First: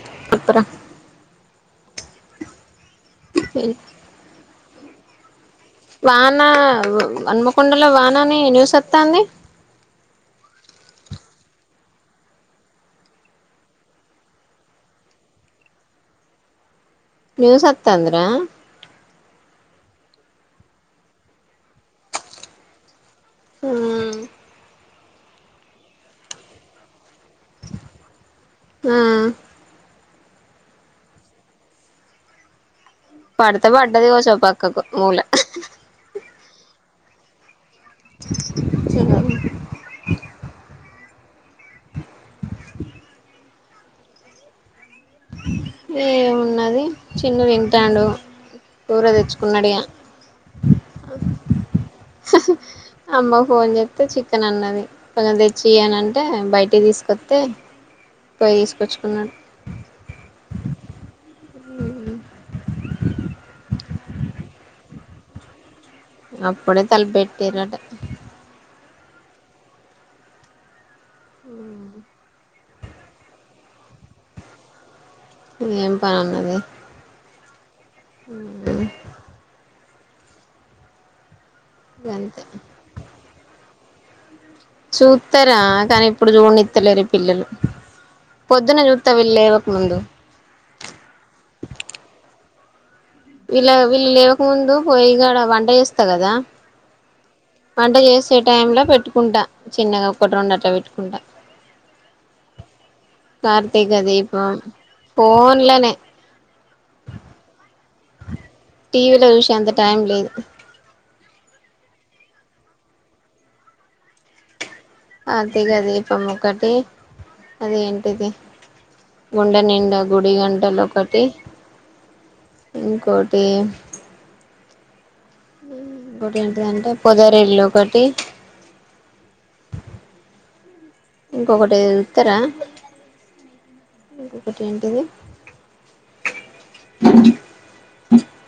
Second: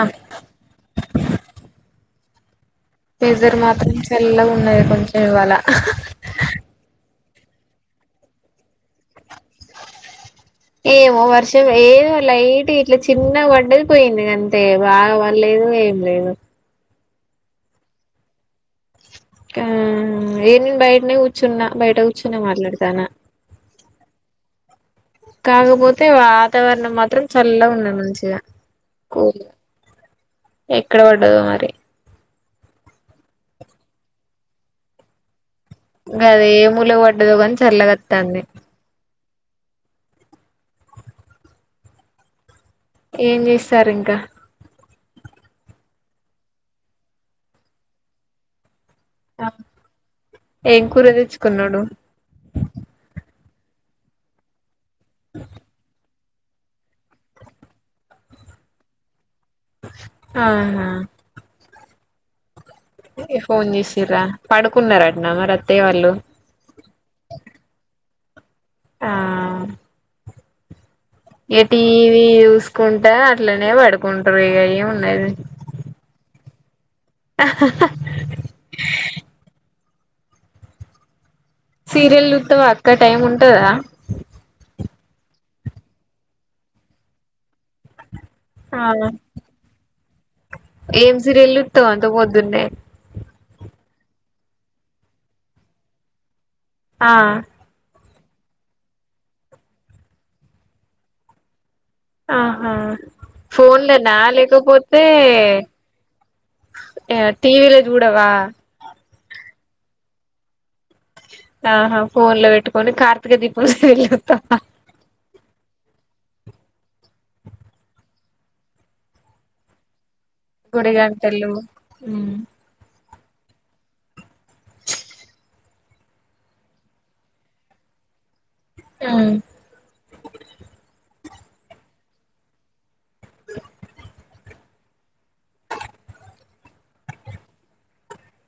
అక్క పోరా వెధర్ మాత్రం సల్లగున్నది కొంచెం ఇవాళ వాన హన్మకొండలో వానని న్యూస్ వత్తంది. ఏమో వర్షం ఏదో లైట్ గ ఇట్ల చిన్న పడ్డది పోయింది గంతే బాగా పడలేదు ఏ లేను న్యూస్ ఒత్తంది రా ఆ ఈడనేన్ బయటనే కూర్చున్నా బయట కూర్చునే మాట్లాడతానా ఊ కాకపోతే వాతావరణం మాత్రం చల్లగ ఉన్నది మంచిగా ఆ కూల్ ఎక్కడ పడ్డదో మరి పడుతె పడ్డది కావచ్చు వో పక్కకు మూల గదే ఏ మూలకు పడ్డదో గాని చల్లగత్తంది [unintelligible] [inaudible] ఏం జేస్తారు ఇంకా ఏమున్నది చిన్ను తింటాండు కూర తెచ్చుకున్నాడిగా ఏం కూర తెచ్చుకున్నాడు అమ్మ ఫోన్ చెప్తే చికెన్ అన్నది కొంచెం తెచ్చియనన్ అంటే బయటకి తీసుకొస్తతే పోయి తీసుకొచ్చుకున్న ఆహా ఉ ఫోన్ చేసరా పడుకున్నారటనా మరి అత్తయ వాళ్ళు అప్పుడే తలపెట్టారట ఆ ఎ టీవ చూసుకుంట అట్లనే పడుకుంటారు ఇక ఏమి ఉన్నాది ఏం పనున్నది ఆ సీరియల్ గంతే చుత్తవ్ అక్క టైం ఉంటుందా చూస్తారా కానీ ఇప్పుడు చూడినిత్తలేరు పిల్లలు పొద్దున్న ఆ చూస్తా వీళ్ళు లేవక ముందు ఏం సీరియల్ చుత్తవ్ అంత పొద్దున్నీ వీళ్ళ వీళ్ళ లేవక ముందు పోయి కడ వంట చేస్తా కదా ఆ వంట చేసే టైం లో పెట్టుకుంటా చిన్నగా ఒకటి రెండు అట్టా పెట్టుకుంటా ఆహా కార్తీక ఫోన్లనా దీపం లేకపోతే ఫోన్లనే టీవీలో చూడవా టీవీలో చూసేంత టైం లేదు ఆహా ఫోన్ లో పెట్టుకని కార్తీక దీపం సీరియల్ చుత్తా కార్తీక దీపం ఒకటి అది ఏంటిది గుండె నిండా గుడి గంటలు గుడి ఒకటి గంటలు ఉమ్ ఇంకోటి ఇంకోటి ఏంటిదాంటే పొదర ఇళ్లు ఒకటి ఉ ఇంకొకటి ఉత్తరా ఇంకొకటి ఏంటిది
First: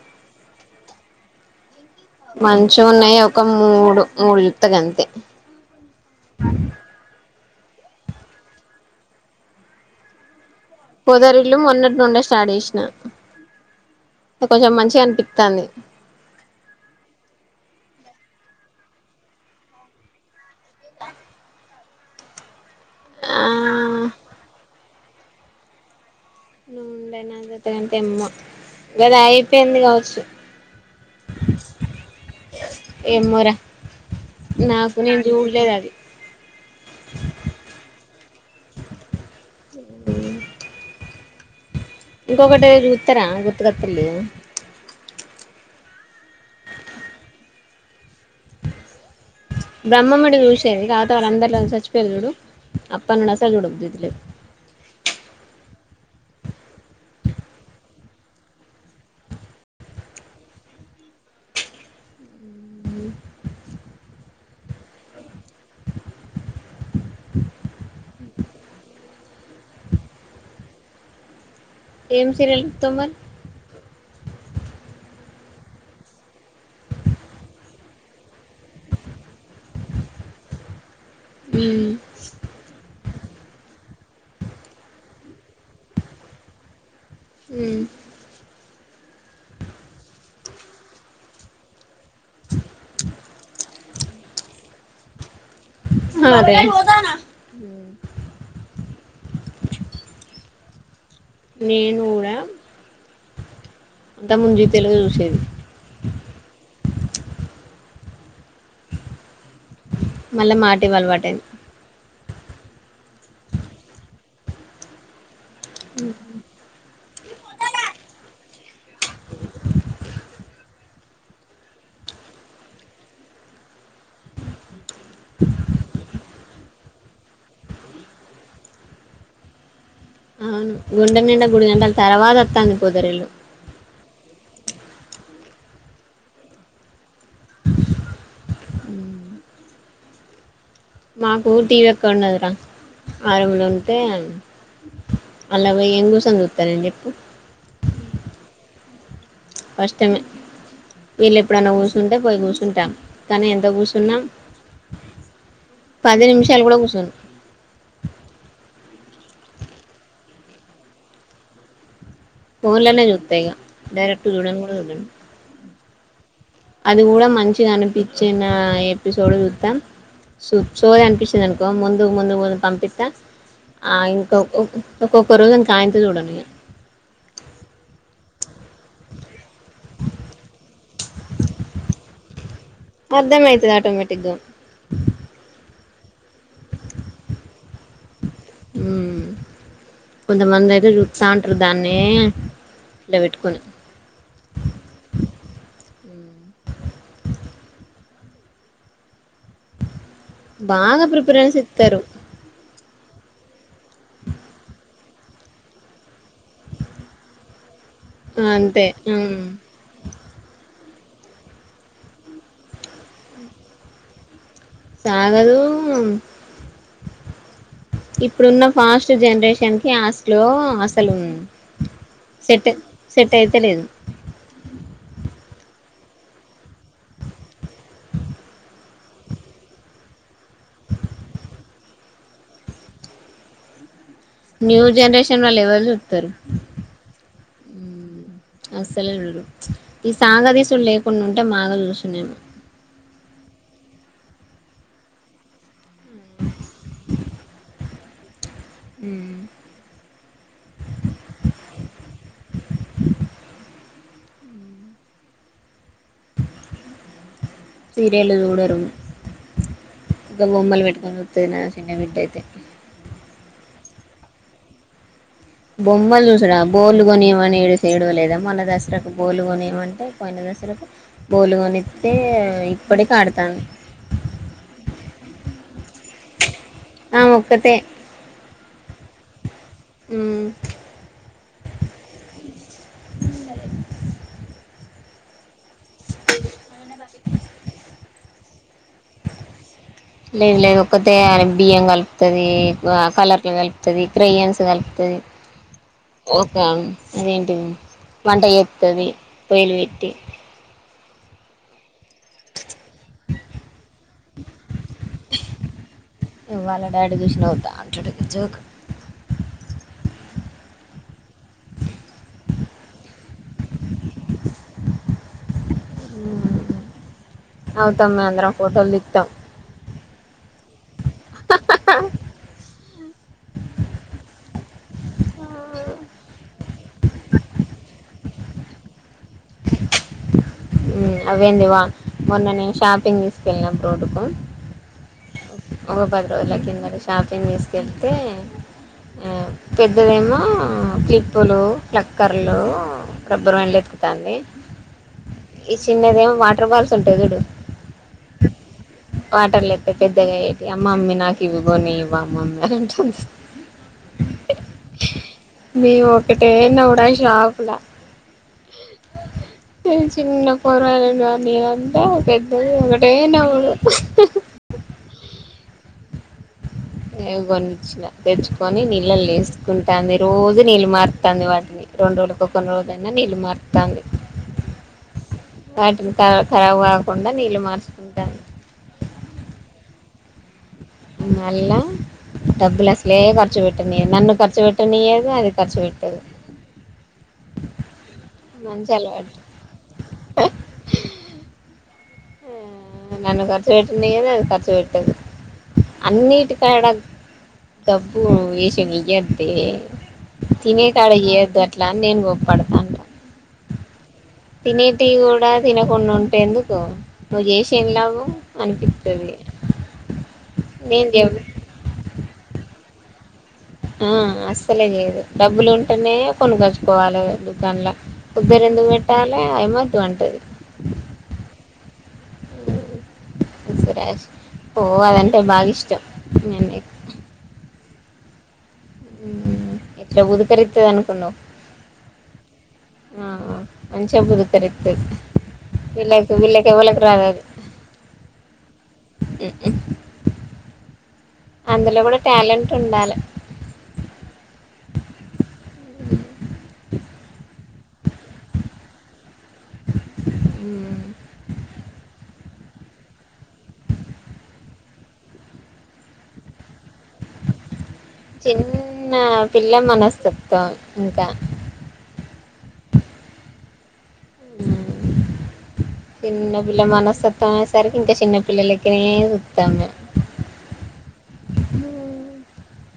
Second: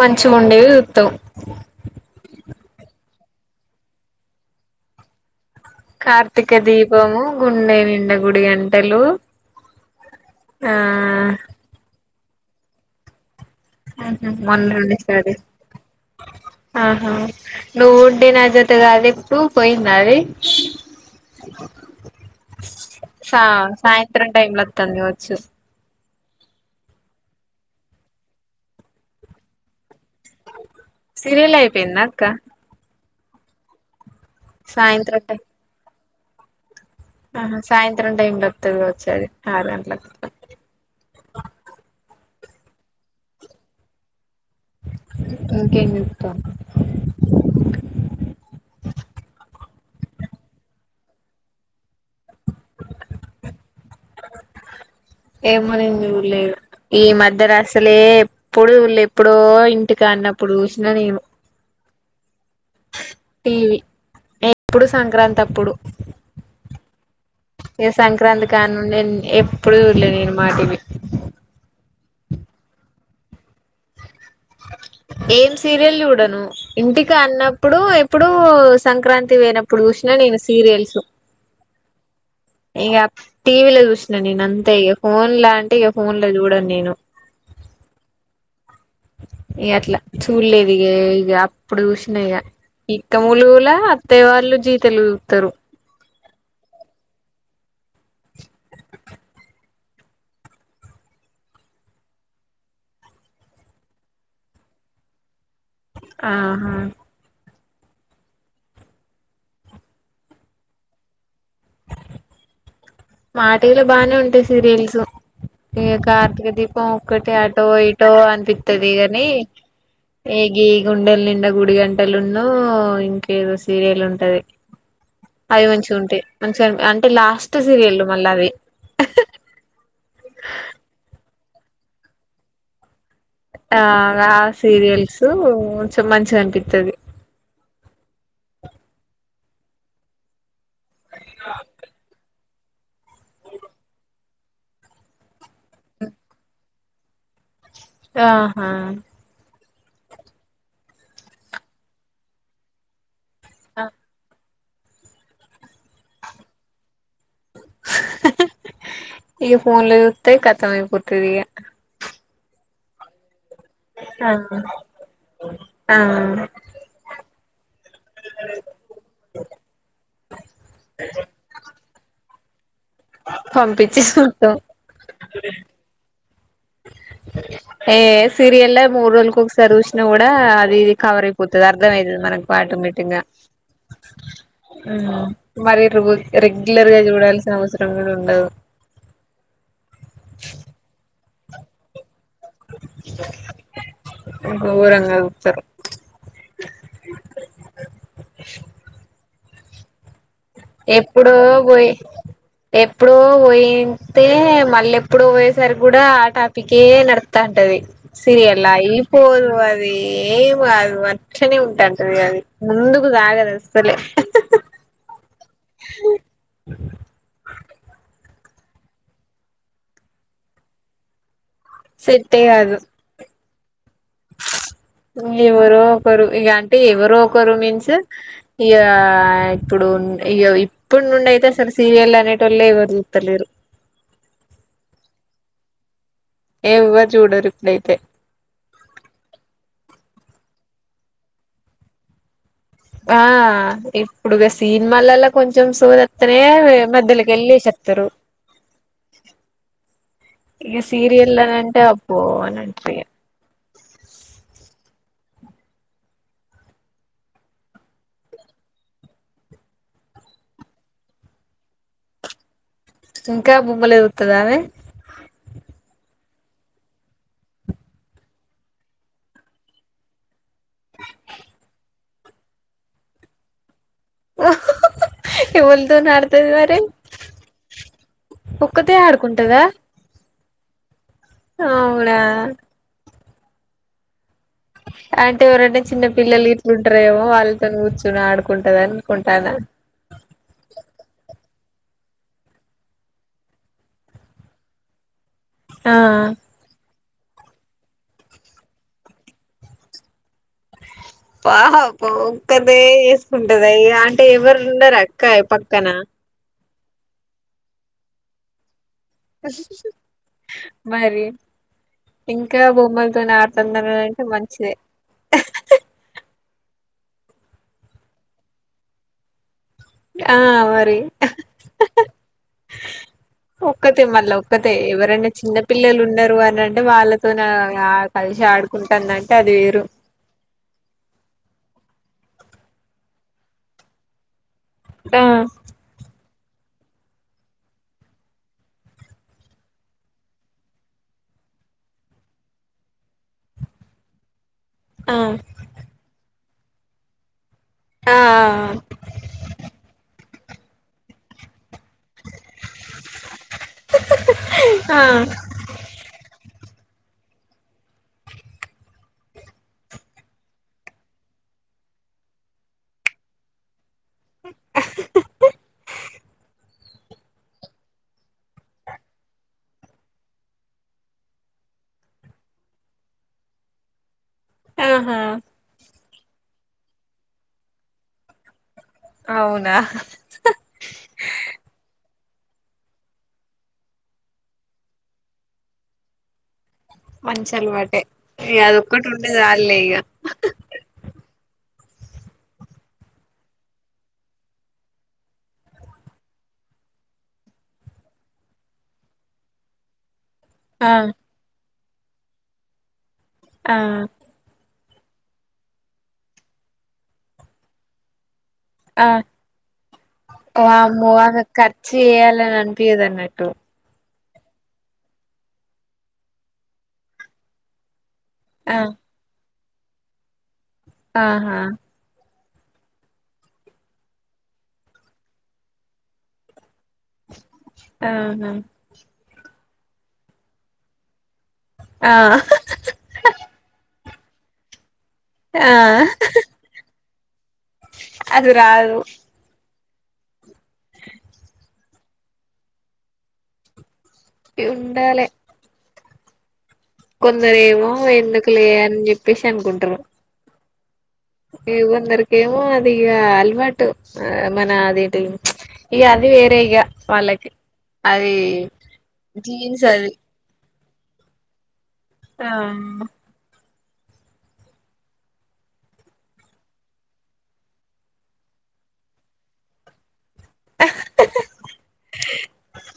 మంచి ఉండేవి ఉత్తం మంచిగా ఉన్నాయి ఒక మూడు మూడు జుత్త క అంతే కార్తీక దీపము గుండె నిండ గుడి గంటలు ఆ పొదరిల్లు మోన్నటినుండే స్టార్ట్ చేసిన కొంచెం మొన్నటి నుంచి మంచిగా స్టార్ట్ చేశాను అనిపిత్తాంది ఆహా నువ్వు ఉడ్డే నా జతగా అది ఇప్పుడు పోయిందా అది ా సాయంత్రం టైంలో వస్తుంది కావచ్చు ను ఉండే నాదిత కంటే అమ్మ కది అయిపోయింది కావచ్చు సిరియల్ అయిపోయింద అక్క ఏమూరా నాకు నేను సాయంత్రం టైం చూడలేదు అది ఆహా సాయంత్రం టైమ్ంలో వస్తది కావచ్చు అది ఆరు గంట ఇంకొకటి ఏదో చూస్తారా గుర్తుకొస్తలేదు ఇంకేం చూస్తావ్ బ్రహ్మముడి చూసేది తత వాళ్ళ అందరిలో చచ్చిపోయారు చూడు అప్ప నుండు అసలు చూడ బుద్ధి అయితలే ఏమో నేను చూడలేదు ఈ మధ్య రాసలే ఎప్పుడు వళ్ళు ఎప్పుడో ఇంటికి అన్నప్పుడు చూసినా నేను టీవ ఎప్పుడు సంక్రాంతి అప్పుడు ఏ సంక్రాంతి కాని నుండి ఎప్పుడుూ చూళ్లే నేను మాటివి ఏం సీరియల్ చూస్తావ్ మరి ఏం సీరియల్ చూడను ఇంటికి అన్నప్పుడు ఎప్పుడు సంక్రాంతి పోయినప్పుడు చూసినా నేను సీరియల్స్ ఉమ్ ఇక టీవీలో చూసినను నేను అంతే ఇక ఫోన్ లా అంటే ఇక ఫోన్ లో చూడను నేను హ ఇ అట్లా చూడలేదు ఇక ఇక అప్పుడు చూసినా ఇక ఇక్క ముూలుగులా అత్తయ్య వాళ్ళు జీ తెలుగు చుతారు అ అదే అ నేను కూడా అంతకుముందు ముజీ తెలుగు చూసేది ఆహా మళ్ళీ మా టీవీ అలవాటయింది మాటవిలో బాగానే ఉంటాయి సీరియల్స్ ఈ యొక్క కార్తక దీప్ ఒక్కటి ఆటో ఇటో అనిపిస్తుది గాని ఏగి గుండెల నిం గుడి గంటలున్న ఇంకేదో సీర ఉంటది అవి మంచి ఉంటాయి మంచిగా అంటే లాస్ట్ సీరియల్ మళ్ళా అది అవును గుండె నిం గుడి గంటల తర్వాత వస్తాంది పొదరిల్లు ఆ సీరియల్స్ మంచిగా అనిపిస్తది ఉ మాకు టీవీ ఎక్క ఉండదురా ఆరంగలు ఉంటే అలాగ ఏం కూసని చూతారని చెప్పు ఆహా కష్టమే వీళ్ళు ఎప్పుడన్నా కూసుంటే పోయి కూర్చుంటా కానీ ఎంత కూచున్నా పది నిమిషాలు కూడా కూచోను ఇక ఫోన్ లో చుత్తే కతామయిపోతది ఇగ ఫోన్లోనే చుత్త ఇగ డైరెక్ట్ ఆ చూడను కూడా చూడను ఆ అది కూడా మంచిగా అనిపించిన ఎపిసోడ్ చుత్తం సూ సోది అనిపిస్తుంది అనుకో ముందు ముందు ముందు పంపిస్తా ఆ పంపించి చూత్తం ఇంకొకు ఒక్కొక్క రోజు అని కాయంతి చూడను ఇగ ఏ సిరి ఎల్లె మూడు రోజులకు ఒకసారి చూస్ కూడా అది ఇది కవర్ అయిపోతది అర్థం అవుతుంది మనకు వాటుమిటుంగా అర్థమయితది ఆటోమేటిక్గా ఉ మరి ర రెగ్యులర్గా చూడాల్సిన అవసరం కూడా ఉండదు ఉ కొంతమంది అయితే చుట్స ఉంటారు దాన్నే ఇలా పెట్టుకుని ఊరంగలుపుతరు బాగా ఎప్పుడో ప్రిఫరెన్స్ పోయి ఇస్తారు ఎప్పుడో పోయింటే మళ్ళీ ఎప్పుడో పోయేసారి కూడా టాపికే నడుతంటది సిరి ఎల్ల అంతే ఈ ఉమ్ పోను అది అది ఏం అది మచ్చనే ఉంటాంటది అది ముందుకు సాగదు అసలే సాగదు ఇప్పుడున్న ఫాస్ట్ జనరేషన్ కి అస్లో అసలు సెట్టే సెట్ కాదు సెట్ అయితలేదు ఎవరో ఒకరు ఇగ అంటే ఎవరో ఒకరు మీన్స్ యా ఇప్పుడు ఉన్ ఇదో పు నుండి అయితే సార్ సీరియల్ అనేటోల్లే ఎవరు చూత్తలేరు న్యూ జనరేషన్ వాళ్ళు ఎవరు చుత్తరు ఎవ్వరు చూడరు ఇప్పుడైతే అస్సలేరు ఈ సాగ దీసులు లేకుండా ఉంటే మాగాలు చూసు నేను ఆ ఇప్పుడు సినిమాలలో కొంచెం సోది తనే మధ్యలోకి ఎల్లి చెత్తరు ఉ ఇగ సీరియల్నీ అంటే అబ్బో అని అంటిగా సీరియల్ చూడరు ఇంగ బొమ్మలు పెట్టుకొని చూతది నా చిన్న బిడ్డ అయితే ఇంకా బొమ్మలే చూత్తదా ఆమె బొమ్మలు చూసుడ బోలు కొనియమని ఏడు సేడు లేదా మన్న దసరాకు బోలు కొనిమంటే పోయిన బోలు కొనిత్తే ఇప్పటికీ ఆడతాంది ఎవలితోని ఆడతది మరి ఆమె ఒక్కతే ఒక్కతే ఆడుకుంటదా ఉ అవునా [unintelligible] అంటే ఎవరంటే చిన్న పిల్లలు ఇట్లుంటరేమో వాళ్ళతో కూర్చుని ఆడుకుంటది అనుకుంటాన్న లేదు లేదు ఒక్కతే బియ్యం కలుపుతది కలర్లు కలుపుతది క్రెయన్స్ కలుపుతది ఆ ఒక అదేంటి వంట చెత్తది పోయలు పెట్టి పాపో ఒక్కదే చేసుకుంటది అంటే ఎవరు ఉండరా అక్క పక్కన వాళ్ళ డాడీ చూసినవుద్దా అంటుడు జోక్ క మరి ఇంక బొమ్మలతోనే ఆడుతన్నారు అంటే మంచిదే అవుతాం మేము అందరం ఫోటోలు [unintelligible] ఆ మరి ఆ ఒక్కతే మళ్ళా ఒక్కతే ఎవరైనా చిన్న పిల్లలు ఉన్నారు అని అంటే వాళ్ళతోనే కలిసి ఆడుకుంట [unintelligible] అది వేరు అవేంది వా మొన్న నేను షాపింగ్ తీసుకెళ్ళినప్పు ఆ [unintelligible] ఒక పది రోజుల కిందట షాపింగ్ [unintelligible] పెద్దదేమో క్లిప్పులు ప్లక్లక్కర్లు రబ్బర్ బ్యాండ్లు ఎత్తుకుతాంది ఆ ఈ చిన్నదేమో వాటర్ బాల్స్ ఉంటాయి చూడు ఆ వాటర్ల ఏస్తే పెద్దగా అయితే మమ్మీ నాకు ఇది కొని [unintelligible] ఆ [unintelligible] ఒకటే [unintelligible] షాపులా చిన్న కూరలు కానీ అంట పెద్దది ఒకటే నవుడు [unintelligible] కొనిచ్చిన తెచ్చుకొని నీళ్ళలో వేసుకుంటాంది రోజు నీళ్ళు మారుతుంది వాటిని రెండు రోజులకు కొన్ని రోజుయిన నీళ్ళు మారుతంది ఆహా వాటిని [unintelligible] ఖరాబ్ కాకుండా నీళ్లు మార్చుకుంట అవున మల్ల డబ్బులు అసలే ఖర్చు పెట్టటినిదు నన్ను ఖర్చు పెట్టటినీయదు అది ఖర్చు పెట్టదు మంచి అలవాటే ఇగ అది మంచి ఒక్కటి ఉంటే అలవాటు చాల్లే ఇగ ఆ, నన్ను ఖర్చు పెట్టనియ్యదు అది ఖర్చు పెట్టది అన్నిటికడ డబ్బు వేష ఇయ్యదే తినే ఆ కాడ ఇయ్యొద్దు అట్లా అని నేను గప్పడతాను ఆ తినేటివి కూడ తినకుండా ఉంటే ఎందుకు నువ్వు చేసి [unintelligible] ఆ అనిపిస్తది నేను [unintelligible] [unintelligible] చేయ్యాలీ అని అనిపియ్యదు అన్నట్టు ఆ అస్సలే చేయదు డబ్బులు ఉంటేనే కొనుగచ్చుకోవాలి దుకాన్ల ఉద్దరు ఆ ఎందుకు పెట్టాలే [unintelligible] ఆహా సరాష్ పో పోవాలంటే బాగా ఇష్టం అన్నయ్యకి అవున ఉ ఎట్లా [unintelligible] అనుకున్నావ్ ఆ ఆ మంచిగా [unintelligible] ఆ విళ్లాకి విళ్లేక్ ఎవలకి [unintelligible] అది రాదు ఉ [unintelligible] అందులో కూడ టాలెంట్ ఉండాలే ఉండాలే కొందరు ఏమో ఎందుకులే అని చెప్పేసి అనుకుంటారు ఊ ఉ ఇగ కొందరికేమో అది ఇగ అలవాటు ఆ మన అది ఎటి ఇగ అది వేరే ఇగ వాళ్ళకి అది చిన్నా పిల్ల జీన్స్ అది మనస్తత్వం ఇంకా తా అమ్ము ఉమ్ చిన్న పిల్ల మనస్తత్వం అయె సరికి ఇంక చిన్న పిల్లలెక్కనే సూత్తాం మేం. హూ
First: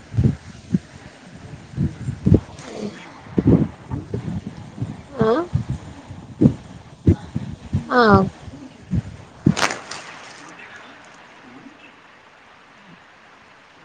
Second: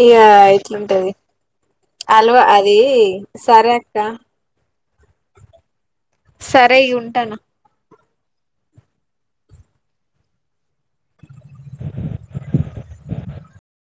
ఇగా ఇట్లుంటది. అలో అదీ సరే అక్క. ఆ సరే ఇగుంటన్న. ఆఅ